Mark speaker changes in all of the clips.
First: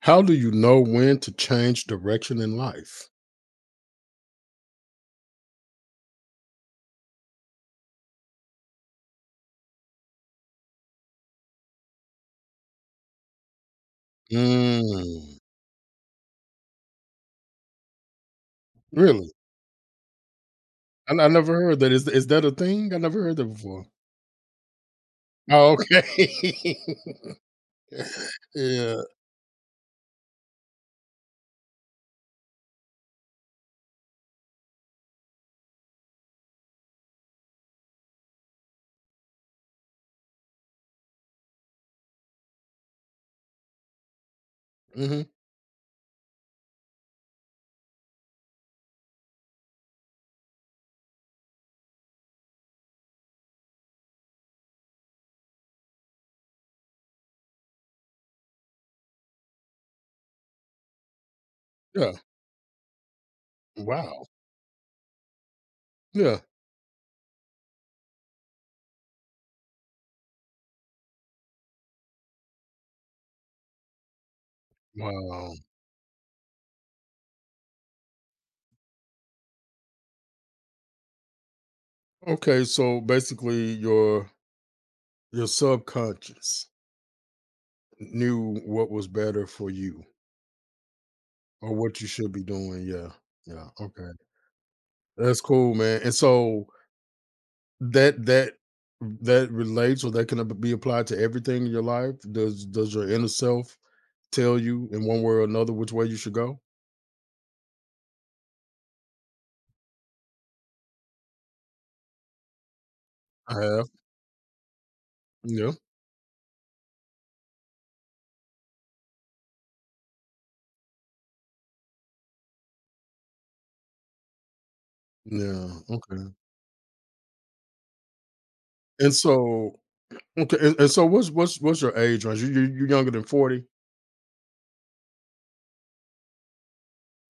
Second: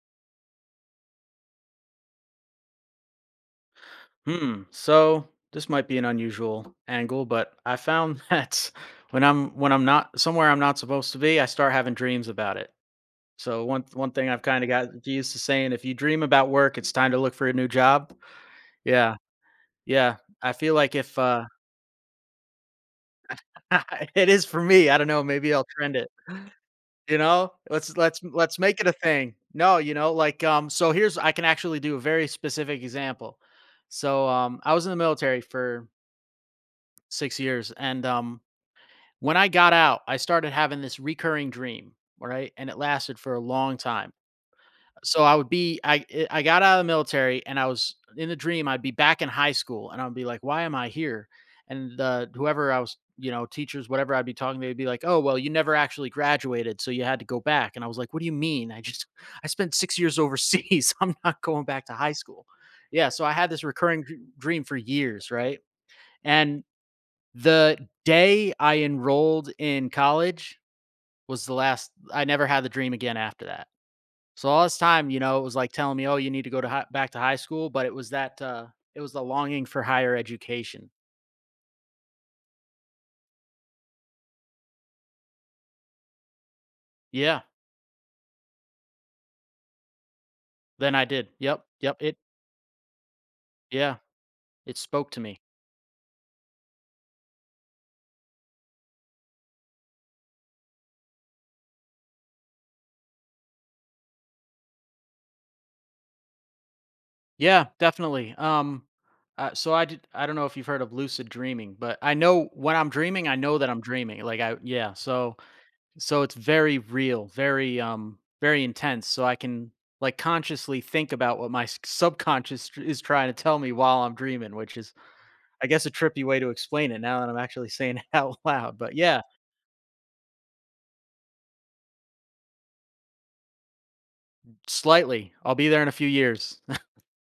Speaker 1: How do you know when to change direction in life?
Speaker 2: Hmm. So this might be an unusual angle, but I found that when I'm not somewhere I'm not supposed to be, I start having dreams about it. So one thing I've kind of got used to
Speaker 1: Mm,
Speaker 2: saying, if you dream about work, it's time to look for a new job. Yeah,
Speaker 1: really?
Speaker 2: yeah. I feel like
Speaker 1: I
Speaker 2: if
Speaker 1: I never heard that. Is that a thing? I never heard that before.
Speaker 2: it is for me, I don't know. Maybe I'll
Speaker 1: Oh,
Speaker 2: trend it.
Speaker 1: okay.
Speaker 2: You know, let's make it a
Speaker 1: Yeah,
Speaker 2: thing. No, So here's I can actually do a very specific example. I was in the military for 6 years, and when I got out, I started having this recurring dream, all right? And it lasted for a long time.
Speaker 1: mhm,
Speaker 2: So I would be I got out of the military and I was in the dream, I'd be back in high school and I'd be like, "Why am I here?" And the whoever I was, you know, teachers, whatever I'd be talking to, they'd be like, "Oh, well, you never actually graduated, so you had to go back." And I was like, "What do you mean? I just I spent 6 years overseas. I'm not going back to
Speaker 1: yeah,
Speaker 2: high school." Yeah, so I had this recurring dr
Speaker 1: wow,
Speaker 2: dream for years, right?
Speaker 1: yeah,
Speaker 2: And the day I enrolled in college was the last. I never had the dream again after that. So all this time, you know, it
Speaker 1: wow.
Speaker 2: was like telling me, "Oh, you need to go to hi back to high school," but it was that, it was the longing for higher education.
Speaker 1: Okay, so basically your subconscious
Speaker 2: Yeah,
Speaker 1: knew what was better for you
Speaker 2: then I did. Yep,
Speaker 1: or
Speaker 2: yep,
Speaker 1: what you
Speaker 2: it
Speaker 1: should be doing, yeah, yeah,
Speaker 2: yeah,
Speaker 1: okay.
Speaker 2: it spoke to me.
Speaker 1: That's cool, man, and so that that relates or that can be applied to everything in your life? Does your inner self tell you in one way or another which way you should go?
Speaker 2: Yeah, definitely. So I did I don't know if you've heard of lucid dreaming, but I know when I'm dreaming, I
Speaker 1: I
Speaker 2: know that I'm
Speaker 1: have.
Speaker 2: dreaming. Like I yeah, so
Speaker 1: Yeah.
Speaker 2: so it's very real, very intense, so I can like consciously think about what my subconscious is trying to tell me while I'm dreaming, which is I
Speaker 1: Yeah,
Speaker 2: guess a trippy
Speaker 1: okay.
Speaker 2: way to explain it now that I'm actually saying it out loud. But
Speaker 1: And
Speaker 2: yeah,
Speaker 1: so okay, and so what's your age range? You're younger than 40?
Speaker 2: slightly. I'll be there in a few years.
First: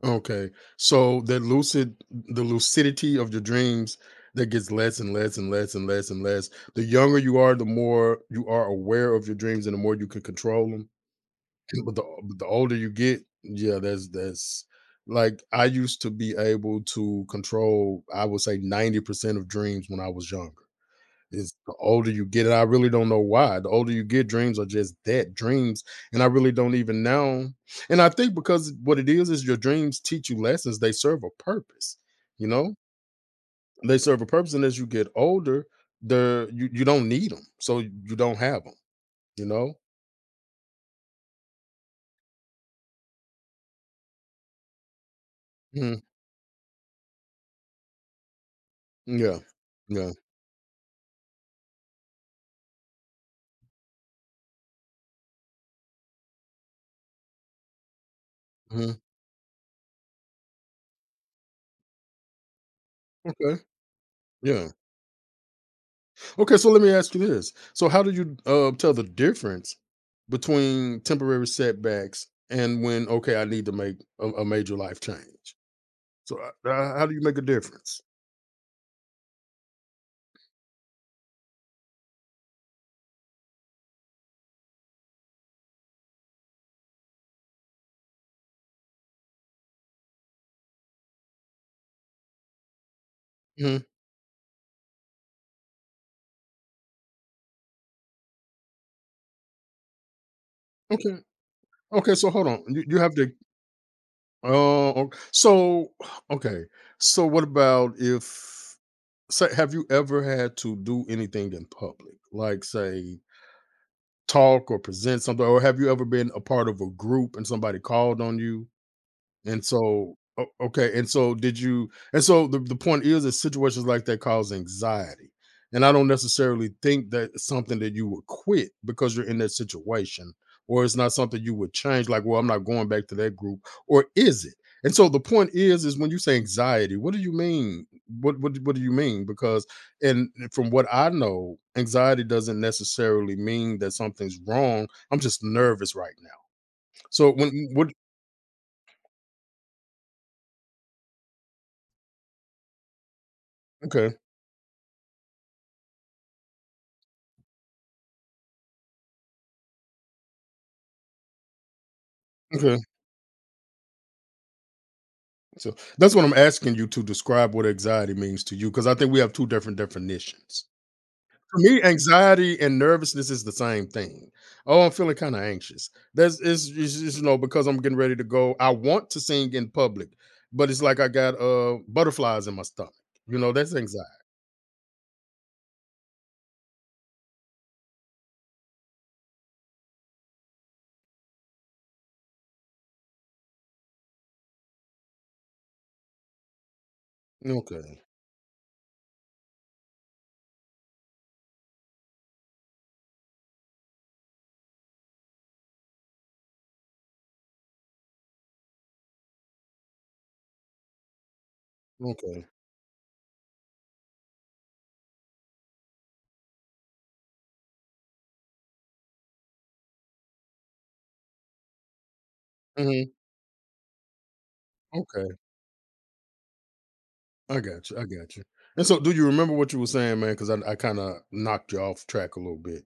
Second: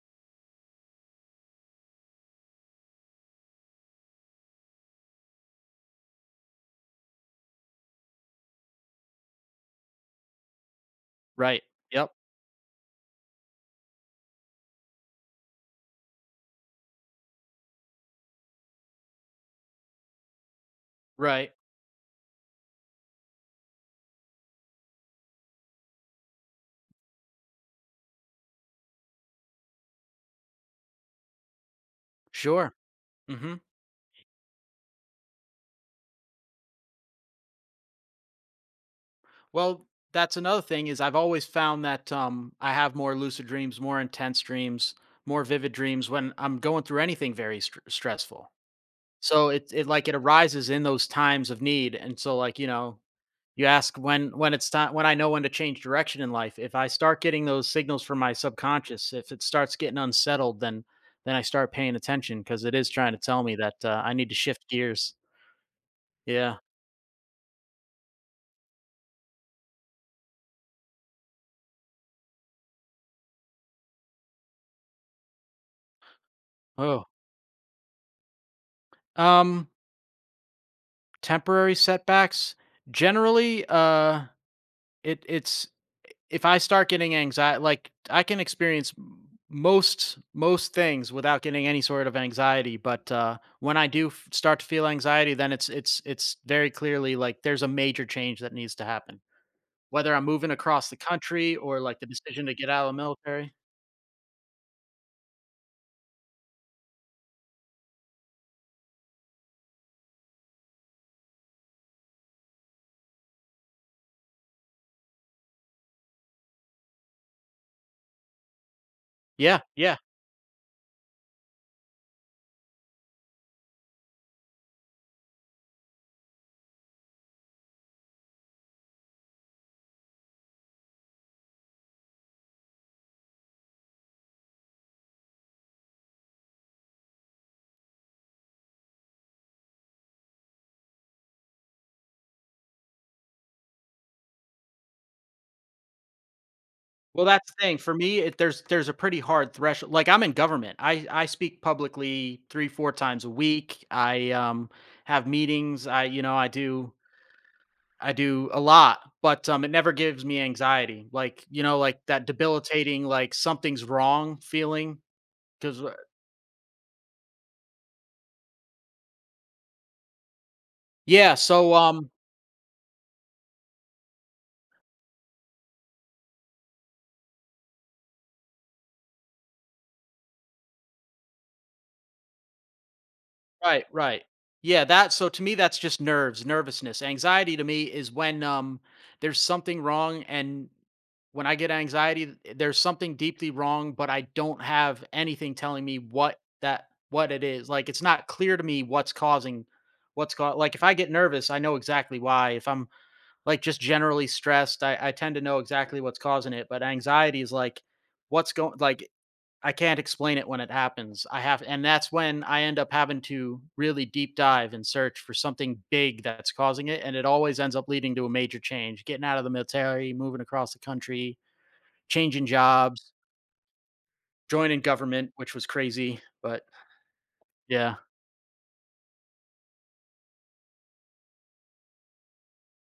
Speaker 1: Okay. So that lucid the lucidity of your dreams that gets less and less and less and less and less. The younger you are, the more you are aware of your dreams and the more you can control them.
Speaker 2: Right.
Speaker 1: But
Speaker 2: Yep.
Speaker 1: the older you get, yeah, that's like, I used to be able to control, I would say 90% of dreams when I was younger.
Speaker 2: Right.
Speaker 1: It's the older you get, and I really don't know why. The older you get, dreams are just that, dreams, and I really don't even now, and I think because what it is your dreams teach you lessons, they serve a purpose, you
Speaker 2: Sure.
Speaker 1: know?
Speaker 2: Mhm.
Speaker 1: They serve a purpose, and as you get older, they're you don't need them, so you don't have them, you know?
Speaker 2: Well, that's another thing is I've always found that I have more lucid dreams, more intense dreams, more vivid
Speaker 1: Mhm.
Speaker 2: dreams when I'm going through anything very stressful.
Speaker 1: Yeah.
Speaker 2: So it like
Speaker 1: Yeah.
Speaker 2: it arises in those times of need, and so like you know, you ask when it's time when I know when to change direction in life. If I start getting those signals from my
Speaker 1: Mhm.
Speaker 2: subconscious, if it starts getting unsettled, then I start paying attention because it is trying to tell me
Speaker 1: Okay.
Speaker 2: that I need to
Speaker 1: Yeah.
Speaker 2: shift gears.
Speaker 1: Okay,
Speaker 2: Yeah.
Speaker 1: so let me ask you this. So how do you tell the difference between temporary setbacks and when okay, I need to make a major life change? So
Speaker 2: Oh.
Speaker 1: how do you make a difference?
Speaker 2: Um. Temporary setbacks. Generally. It it's if I start getting anxiety like, I can experience m most most things without getting any sort of anxiety, but, when
Speaker 1: Mhm.
Speaker 2: I do f start to feel anxiety, then it's very clearly, like, there's a major change that needs to happen. Whether I'm moving across the
Speaker 1: Okay.
Speaker 2: country or, like, the
Speaker 1: Okay, so
Speaker 2: decision
Speaker 1: hold
Speaker 2: to
Speaker 1: on.
Speaker 2: get
Speaker 1: You,
Speaker 2: out of
Speaker 1: you
Speaker 2: the
Speaker 1: have to
Speaker 2: military.
Speaker 1: uh, ok- so okay. So what about if say have you ever had to do anything in public? Like say talk or present something or have you ever been a part of a group and somebody called on you?
Speaker 2: Yeah,
Speaker 1: And
Speaker 2: yeah.
Speaker 1: so o okay, and so did you and so the point is that situations like that cause anxiety, and I don't necessarily think that it's something that you would quit because you're in that situation, or it's not something you would change, like, "Well, I'm not going back to that group," or is it? And so the point is when you say anxiety, what do you mean? What do you mean? Because from what I know, anxiety doesn't necessarily mean that something's wrong, I'm just nervous right now.
Speaker 2: Well,
Speaker 1: So
Speaker 2: that's the
Speaker 1: when
Speaker 2: thing.
Speaker 1: what
Speaker 2: For me, it there's a pretty hard threshold like, I'm in government. I speak publicly 3, 4 times a week.
Speaker 1: okay,
Speaker 2: I, have meetings. I you know, I do a lot, but, it never gives me anxiety, like, you know, like, that
Speaker 1: okay.
Speaker 2: debilitating, like, something's wrong feeling,
Speaker 1: So
Speaker 2: 'cause
Speaker 1: that's what I'm asking you to describe what anxiety means to you, because I think we have two different definitions.
Speaker 2: yeah,
Speaker 1: For
Speaker 2: so,
Speaker 1: me,
Speaker 2: um
Speaker 1: anxiety and nervousness is the same thing. Oh, I'm feeling kind of anxious. That's is you know because I'm getting ready to go. I want to sing in public, but it's like I got butterflies in my stomach. You know that's
Speaker 2: right,
Speaker 1: anxiety.
Speaker 2: right. Yeah, that so, to me, that's just nerves, nervousness. Anxiety to me is when, there's something wrong, and when I get anxiety, there's something deeply wrong, but I don't have anything telling me what that what it is, like, it's
Speaker 1: Okay,
Speaker 2: not clear to me what's causing what's called. Like, if I get nervous, I know exactly why, if I'm like just generally stressed. I tend to know exactly what's causing it, but anxiety is like, what's going like I can't explain it when it happens. I have and that's when
Speaker 1: okay,
Speaker 2: I end up having to really deep dive and search for something big that's causing it. And it always ends up leading to a major change, getting out of the military, moving across the country, changing
Speaker 1: mhm,
Speaker 2: jobs, joining
Speaker 1: okay.
Speaker 2: government, which was crazy. But
Speaker 1: I got
Speaker 2: yeah.
Speaker 1: you. I got you. And so, do you remember what you were saying, man? Because I kind of knocked you off track a little bit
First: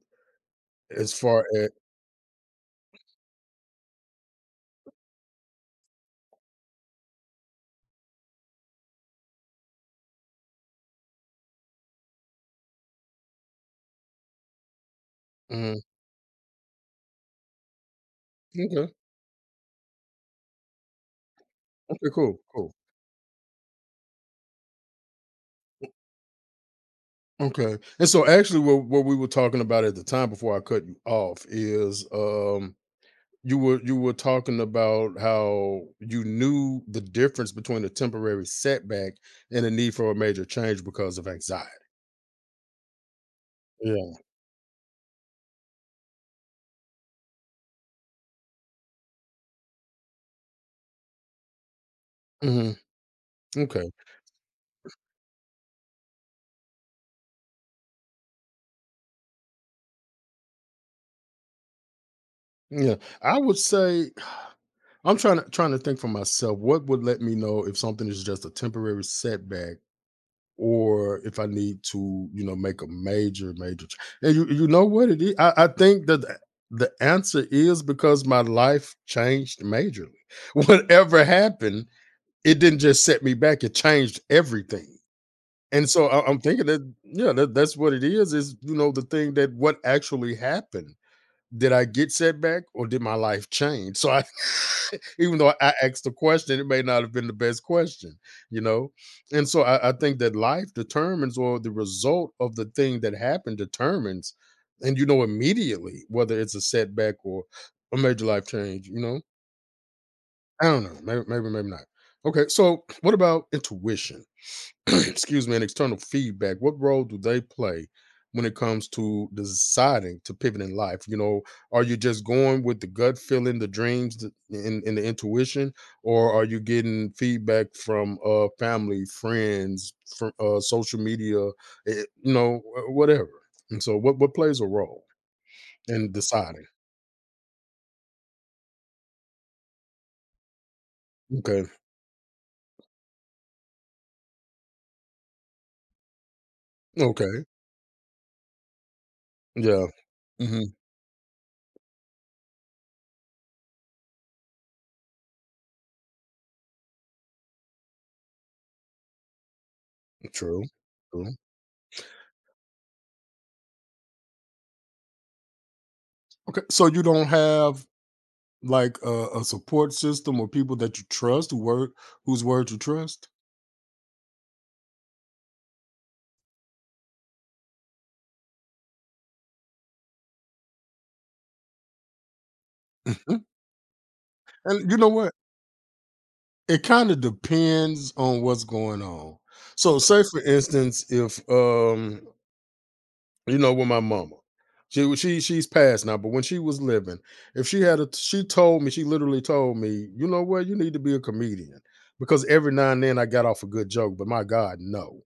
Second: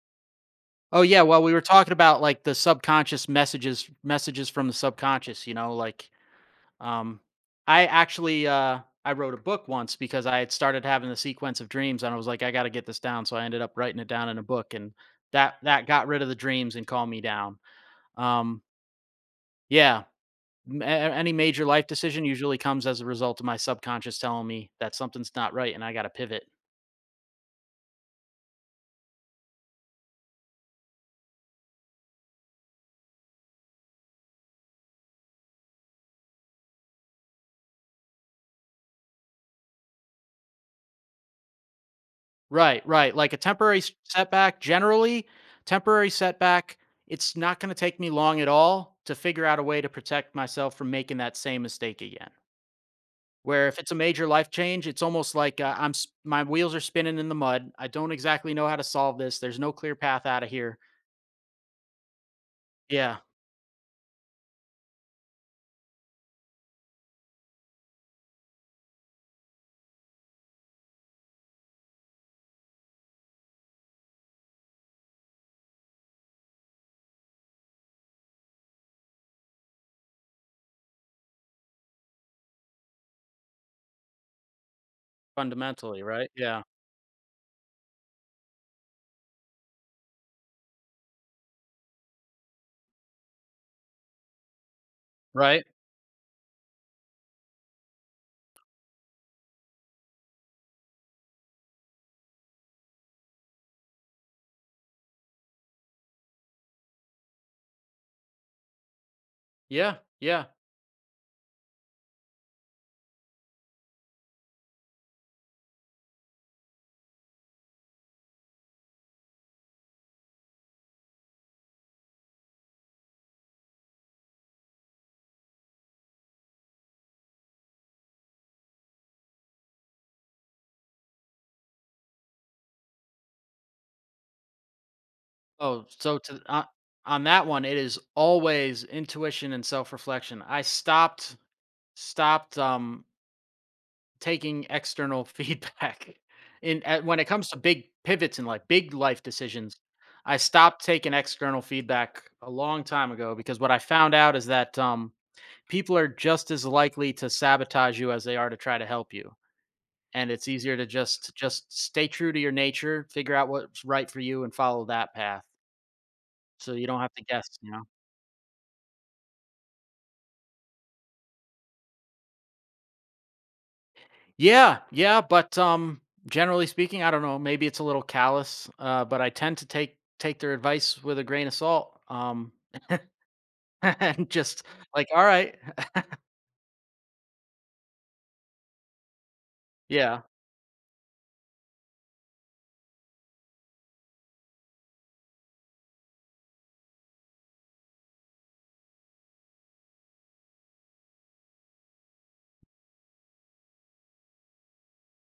Speaker 2: Oh
Speaker 1: as
Speaker 2: yeah, well
Speaker 1: far
Speaker 2: we were
Speaker 1: as.
Speaker 2: talking about like the subconscious messages from the subconscious, you know, like um, I actually I wrote a book once because I had started having the sequence of dreams, and I was like, I got to get this down. So I ended up writing it down in a book, and that
Speaker 1: Mhm.
Speaker 2: that got rid of the dreams and calmed me down. Um,
Speaker 1: Okay.
Speaker 2: yeah, any major life
Speaker 1: Okay.
Speaker 2: decision
Speaker 1: Cool.
Speaker 2: usually
Speaker 1: Cool.
Speaker 2: comes as a result of my subconscious telling me that something's not right, and I got to pivot.
Speaker 1: Okay. And so actually what we were talking about at the time before I cut you off is you were talking about how you knew the difference between a temporary setback and a need for a major change because of anxiety.
Speaker 2: Right, right. Like a temporary
Speaker 1: Yeah.
Speaker 2: setback, generally temporary setback. It's not going to take me long at all to figure out a way to protect myself from making that same mistake again.
Speaker 1: Hmm.
Speaker 2: Where if
Speaker 1: Okay.
Speaker 2: it's a major life change, it's almost like, I'm s my wheels are spinning in the mud. I don't exactly know how to solve this. There's no clear path out of here.
Speaker 1: Yeah.
Speaker 2: Yeah,
Speaker 1: I would say I'm trying to think for myself what would let me know if something is just a temporary setback or if I need to, you know, make a major. And you know what it is? I think that the answer is because my life changed majorly. Whatever happened, it didn't just set me back; it changed everything. And
Speaker 2: fundamentally,
Speaker 1: so I,
Speaker 2: right?
Speaker 1: I'm
Speaker 2: Yeah,
Speaker 1: thinking that yeah, that, that's what it is. Is you know the thing that what actually happened, did I get setback or did my life change? So I even though
Speaker 2: right?
Speaker 1: I asked the question, it may not have been the best question, you know? And so I think that life determines or the result of the thing that happened determines, and you know immediately whether it's a setback or a major life change, you know?
Speaker 2: Yeah, yeah.
Speaker 1: I don't know. Maybe, maybe, maybe not. Okay. So what about intuition? Excuse me, and external feedback, what role do they play when it comes to deciding to pivot in life? You know, are you just going with the gut feeling, the dreams, and the intuition, or are you getting feedback from family, friends, from social media, you know, whatever? And so, what plays a role
Speaker 2: Oh,
Speaker 1: in
Speaker 2: so to
Speaker 1: deciding?
Speaker 2: on that one, it is always intuition and self-reflection. I stopped
Speaker 1: Okay,
Speaker 2: stopped, taking external feedback. In at when it
Speaker 1: okay,
Speaker 2: comes to big pivots in life, big life decisions,
Speaker 1: yeah,
Speaker 2: I
Speaker 1: hmm,
Speaker 2: stopped taking external feedback a long time ago because what I found out is that people are just as likely to sabotage you as they are to try to help you. And it's
Speaker 1: true,
Speaker 2: easier to
Speaker 1: true.
Speaker 2: just stay true to your nature, figure out what's right for you, and follow that path.
Speaker 1: Okay,
Speaker 2: So you
Speaker 1: so
Speaker 2: don't
Speaker 1: you
Speaker 2: have to
Speaker 1: don't
Speaker 2: guess. You know.
Speaker 1: have like a support system or people that you trust, whose word you trust?
Speaker 2: Yeah, yeah, but generally speaking, I don't know, maybe it's a little callous, but I tend to take their advice with a grain of salt.
Speaker 1: Mhm,
Speaker 2: And just
Speaker 1: and you
Speaker 2: like,
Speaker 1: know
Speaker 2: all
Speaker 1: what?
Speaker 2: right.
Speaker 1: It kinda depends on what's going on. So,
Speaker 2: Yeah.
Speaker 1: say for instance, if, you know, with my mama, she she's passed now, but when she was living, if she had a, she told me she literally told me, "You know what? You need to be a comedian," because every now and then I got off a good joke, but my god, no.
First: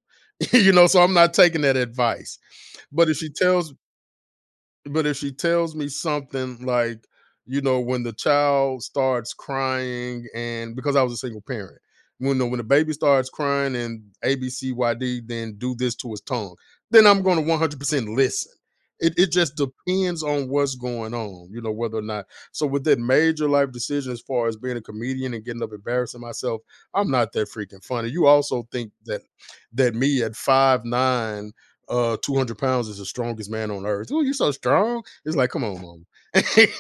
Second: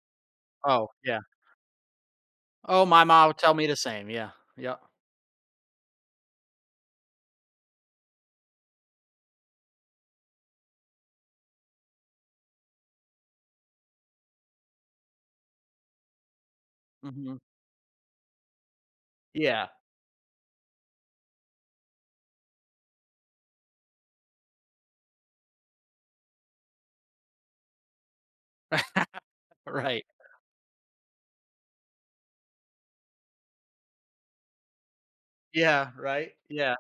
Speaker 1: You know,
Speaker 2: Oh,
Speaker 1: so I'm
Speaker 2: yeah.
Speaker 1: not taking that advice.
Speaker 2: Oh, my
Speaker 1: But if
Speaker 2: mom
Speaker 1: she
Speaker 2: would tell me
Speaker 1: tells
Speaker 2: the same. Yeah. Yeah.
Speaker 1: but if she tells me something like, you know, when the child starts crying and because I was a single parent, you know, when the baby starts crying and ABCYD, then do this to his tongue, then I'm
Speaker 2: Hmm.
Speaker 1: going to 100% listen. It just
Speaker 2: Yeah.
Speaker 1: depends on what's going on, you know, whether or not. So with that major life decision, as far as being a comedian and getting up embarrassing myself, I'm not that freaking funny. You also think that
Speaker 2: Right.
Speaker 1: me at 5'9" 200 pounds is the strongest man on earth. Oh, you're so strong. It's like, come on,
Speaker 2: Yeah,
Speaker 1: mom.
Speaker 2: right. Yeah.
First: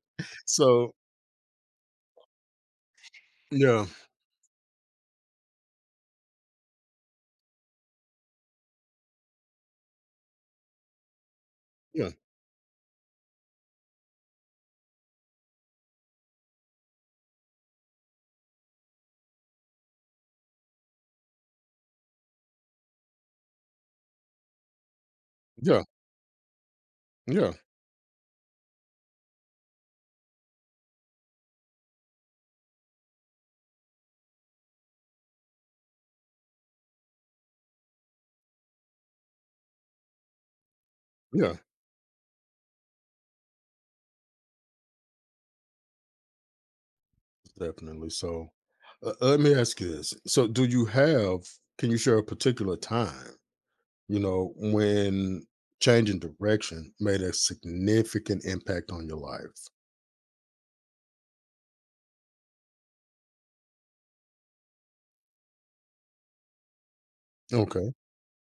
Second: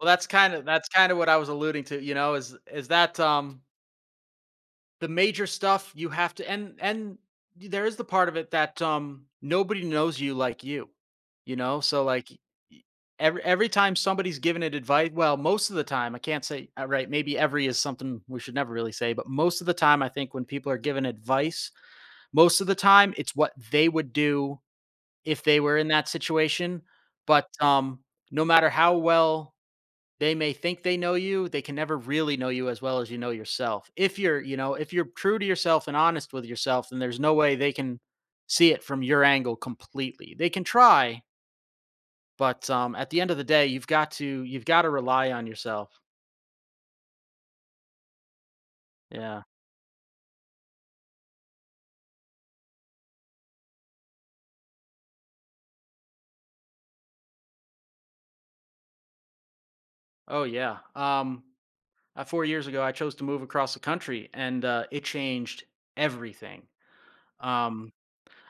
Speaker 2: Well, that's kind of that's
Speaker 1: So
Speaker 2: kind of what I was alluding to, you know, is that
Speaker 1: yeah,
Speaker 2: the major stuff you have to and there is the part of it that nobody knows you like you know, so
Speaker 1: yeah,
Speaker 2: like every time somebody's given it advice, well, most of the time I can't say right, maybe every is something we should never really say, but most of the time I think when people are given advice, most of the time it's what they would do if they were
Speaker 1: yeah,
Speaker 2: in that situation, but
Speaker 1: yeah,
Speaker 2: no matter how well they may think they know you, they can never really know you as well as you know yourself. If you're, you know, if you're true to yourself and honest with yourself, then there's no way they can see it from your angle completely. They can try,
Speaker 1: yeah,
Speaker 2: but at the end of the day, you've got to rely on yourself.
Speaker 1: definitely. So let
Speaker 2: Yeah.
Speaker 1: me ask you this. So do you have, can you share a particular time, you know, when changing direction made a significant impact on your life?
Speaker 2: Oh yeah. 4 years ago I chose to move across the country and it changed everything. Um
Speaker 1: Okay.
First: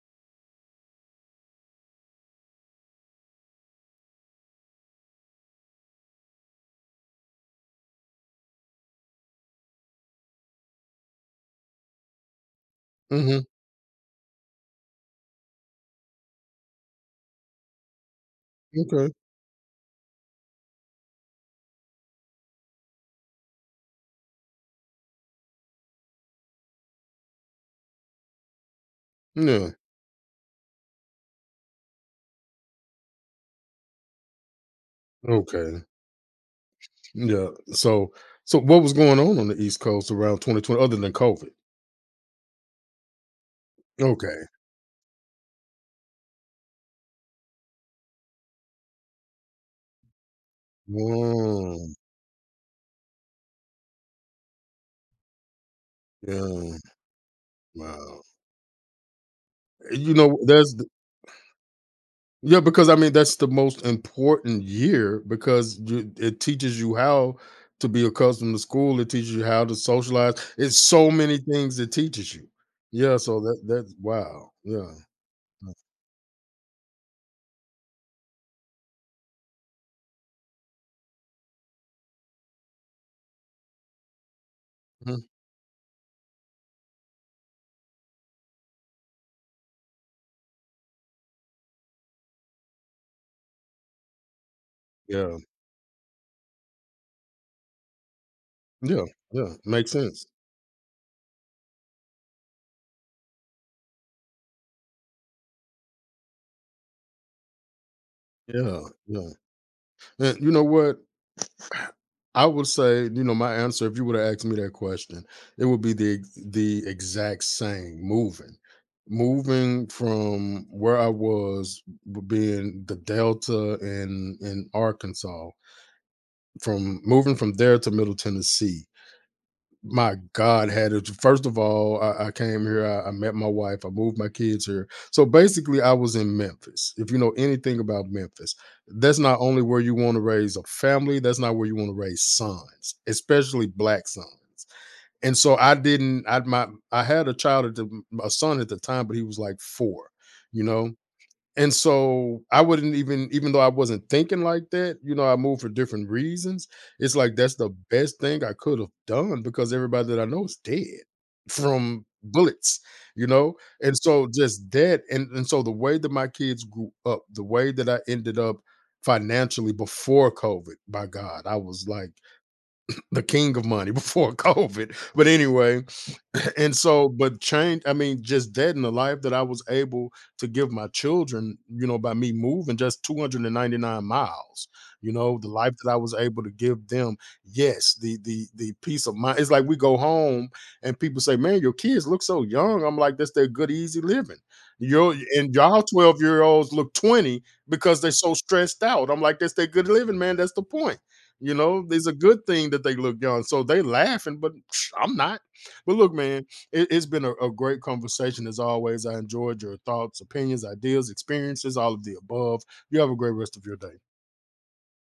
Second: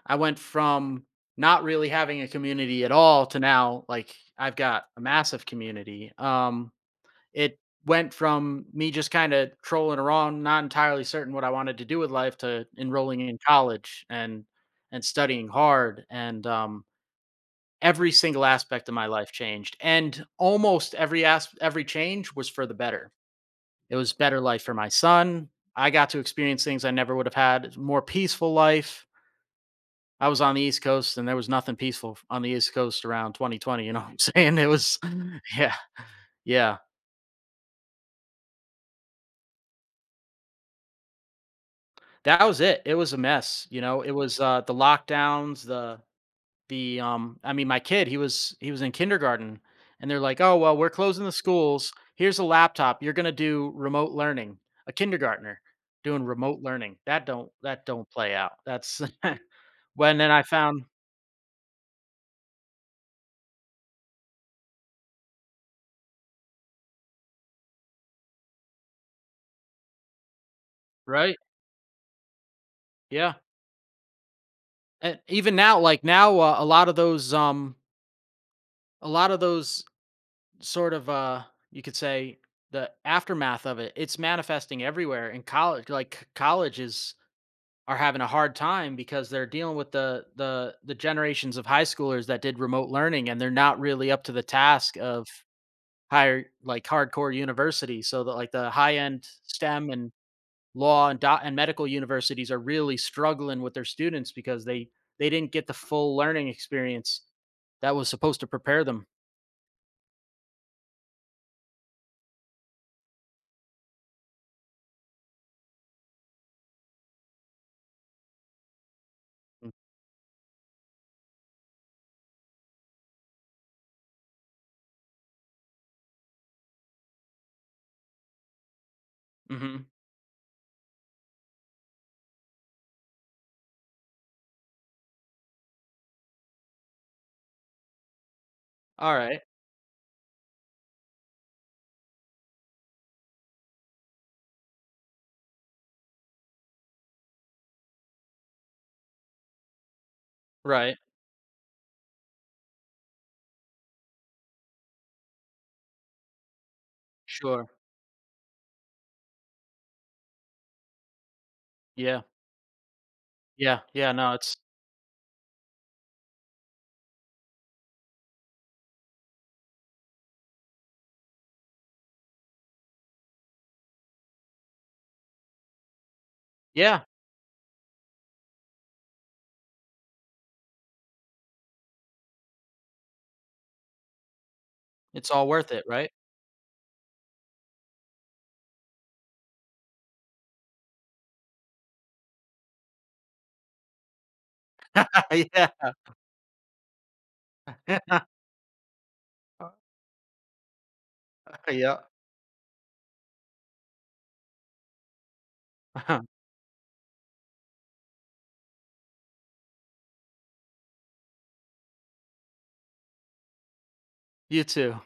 Speaker 2: I went from not really having a community at all to now like I've got a massive community. It went from me just kind of trolling around, not entirely certain what I wanted to do with life, to enrolling in
Speaker 1: Mm-hmm.
Speaker 2: college and studying hard, and every single aspect of my
Speaker 1: Okay.
Speaker 2: life changed, and almost every change was for the better. It was better life for my son. I got to experience things I never would have had. It's more peaceful life.
Speaker 1: Yeah.
Speaker 2: I was on the East Coast, and there was nothing peaceful on the East Coast around 2020. You know what I'm saying? It was, yeah,
Speaker 1: Okay.
Speaker 2: yeah.
Speaker 1: Yeah. So so what was going on the East Coast around 2020 other than COVID?
Speaker 2: That was it. It was a mess, you know, it was,
Speaker 1: Okay.
Speaker 2: the lockdowns, the, I mean, my kid, he was in kindergarten, and they're like, "Oh, well, we're closing the schools.
Speaker 1: Mm,
Speaker 2: Here's a laptop. You're gonna do remote learning." A kindergartner doing remote
Speaker 1: yeah,
Speaker 2: learning. That don't
Speaker 1: wow.
Speaker 2: play out. That's
Speaker 1: You
Speaker 2: when then
Speaker 1: know,
Speaker 2: I
Speaker 1: that's
Speaker 2: found
Speaker 1: the yeah, because, I mean, that's the most important year because you it teaches you how to be accustomed to school, it teaches you how to socialize, it's so
Speaker 2: right?
Speaker 1: many things it teaches you. Yeah,
Speaker 2: Yeah,
Speaker 1: so that that's wow, yeah.
Speaker 2: and even now, like, now, a lot of those, a lot of those sort of you could say the aftermath of it, it's manifesting
Speaker 1: Mhm,
Speaker 2: everywhere in college, like colleges are having a hard time because they're dealing with the generations of high schoolers that did remote learning and they're not really up to the task of
Speaker 1: yeah,
Speaker 2: higher like hardcore university so that like the high
Speaker 1: yeah,
Speaker 2: end
Speaker 1: yeah,
Speaker 2: stem
Speaker 1: makes
Speaker 2: and
Speaker 1: sense.
Speaker 2: law and dot and medical universities are really struggling with their students because they didn't get the full learning experience that was supposed to
Speaker 1: Yeah,
Speaker 2: prepare them.
Speaker 1: yeah, and you know what? I would say, you know, my answer, if you would have asked me that question, it would be the exact same. Moving, moving from where I was being the Delta in Arkansas, from moving from there to Middle Tennessee,
Speaker 2: Mm-hmm.
Speaker 1: my God, had it first of all, I came here, I met my wife, I moved my kids here. So basically, I was in Memphis. If you know anything about Memphis,
Speaker 2: All
Speaker 1: that's not
Speaker 2: right.
Speaker 1: only where you want to raise a family, that's not where you want to raise sons, especially black sons. And so I didn't, I had a child at the a son at the time, but he was like four, you know.
Speaker 2: Right.
Speaker 1: And so I wouldn't even even though I wasn't thinking like that, you know, I moved for different reasons. It's like that's
Speaker 2: Sure.
Speaker 1: the best thing I could have done because everybody that I know is dead from
Speaker 2: Yeah.
Speaker 1: bullets, you know?
Speaker 2: Yeah,
Speaker 1: And
Speaker 2: yeah,
Speaker 1: so
Speaker 2: no, it's
Speaker 1: just that and so the way that my kids grew up, the way that I ended up financially before COVID, by God, I was like the king of money before COVID. But anyway, and
Speaker 2: yeah,
Speaker 1: so but change, I mean just that in the life that I was able to give my children, you know, by me moving just 299 miles, you
Speaker 2: it's
Speaker 1: know,
Speaker 2: all
Speaker 1: the
Speaker 2: worth
Speaker 1: life
Speaker 2: it,
Speaker 1: that I
Speaker 2: right?
Speaker 1: was able to give them, yes, the peace of mind, it's like we go home and people say, man, your kids look so young. I'm like, that's their good easy living. Your and y'all
Speaker 2: Yeah.
Speaker 1: 12-year-olds look 20 because they're so stressed out. I'm like, that's their good living, man. That's the point, you know,
Speaker 2: Yeah.
Speaker 1: there's a good thing that they look young. So they laughing, but I'm not. But look, man, it has been a great conversation as always. I enjoyed your thoughts, opinions, ideas, experiences, all of the above. You have a great rest of your day.
Speaker 2: You too.